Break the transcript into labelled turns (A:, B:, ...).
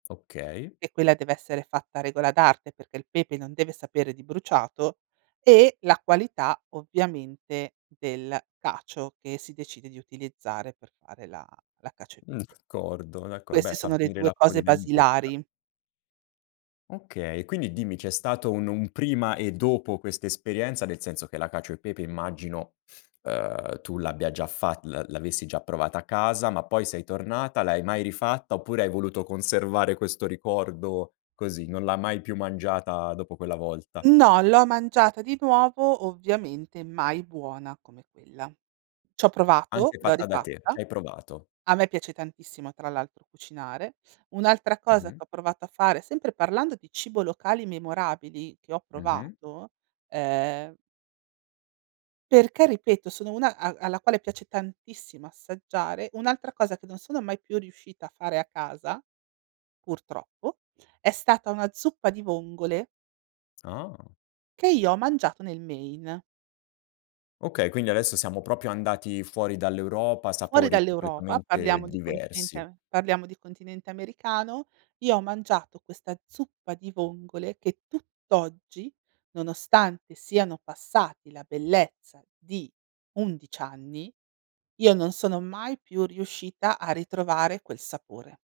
A: Okay.
B: E quella dev'essere fatta a regola d'arte, perché il pepe non deve sapere di bruciato e la qualità, ovviamente, del cacio che si decide di utilizzare per fare la la cacio e
A: Mh.
B: pepe.
A: Cordo d'acco beh,
B: Queste
A: fa
B: sono le
A: venire
B: 2 cose
A: l'acquolina in bocca.
B: basilari.
A: Okay. E quindi, dimmi, c'è stato un un prima e dopo quest'esperienza? Nel senso, che la cacio e pepe immagino, uhm, tu l'abbia già fa l'a l'avessi già provata a casa, ma poi sei tornata, l'hai mai rifatta? Oppure, hai voluto conservare questo ricordo così? Non l'ha mai più mangiata dopo quella volta?
B: No, l'ho mangiata di nuovo, ovviamente mai buona come quella. C'ho provato,
A: Anche
B: l'ho
A: fatta da te,
B: rifatta,
A: c'hai provato.
B: a me piace tantissimo tra l'altro cucinare. Un'altra cosa che
A: Mh-mh.
B: ho provato a fare, sempre parlando di cibo locali memorabili che ho
A: Mh-mh.
B: provato, ehm perché, ripeto, sono una a alla quale piace tantissimo assaggiare. Un'altra cosa che non sono mai più riuscita a fare a casa, purtroppo, è stata una zuppa di vongole
A: Ah.
B: che io ho mangiato nel Maine.
A: Okay. Quindi, adesso siamo proprio andati fuori dall'Europa,
B: Fuori
A: sapori
B: dall'Europa,
A: completamente
B: parliamo di continente
A: diversi.
B: a parliamo di continente americano, io ho mangiato questa zuppa di vongole che tutt'oggi, nonostante siano passati la bellezza di 11 anni, io non sono mai più riuscita a ritrovare quel sapore.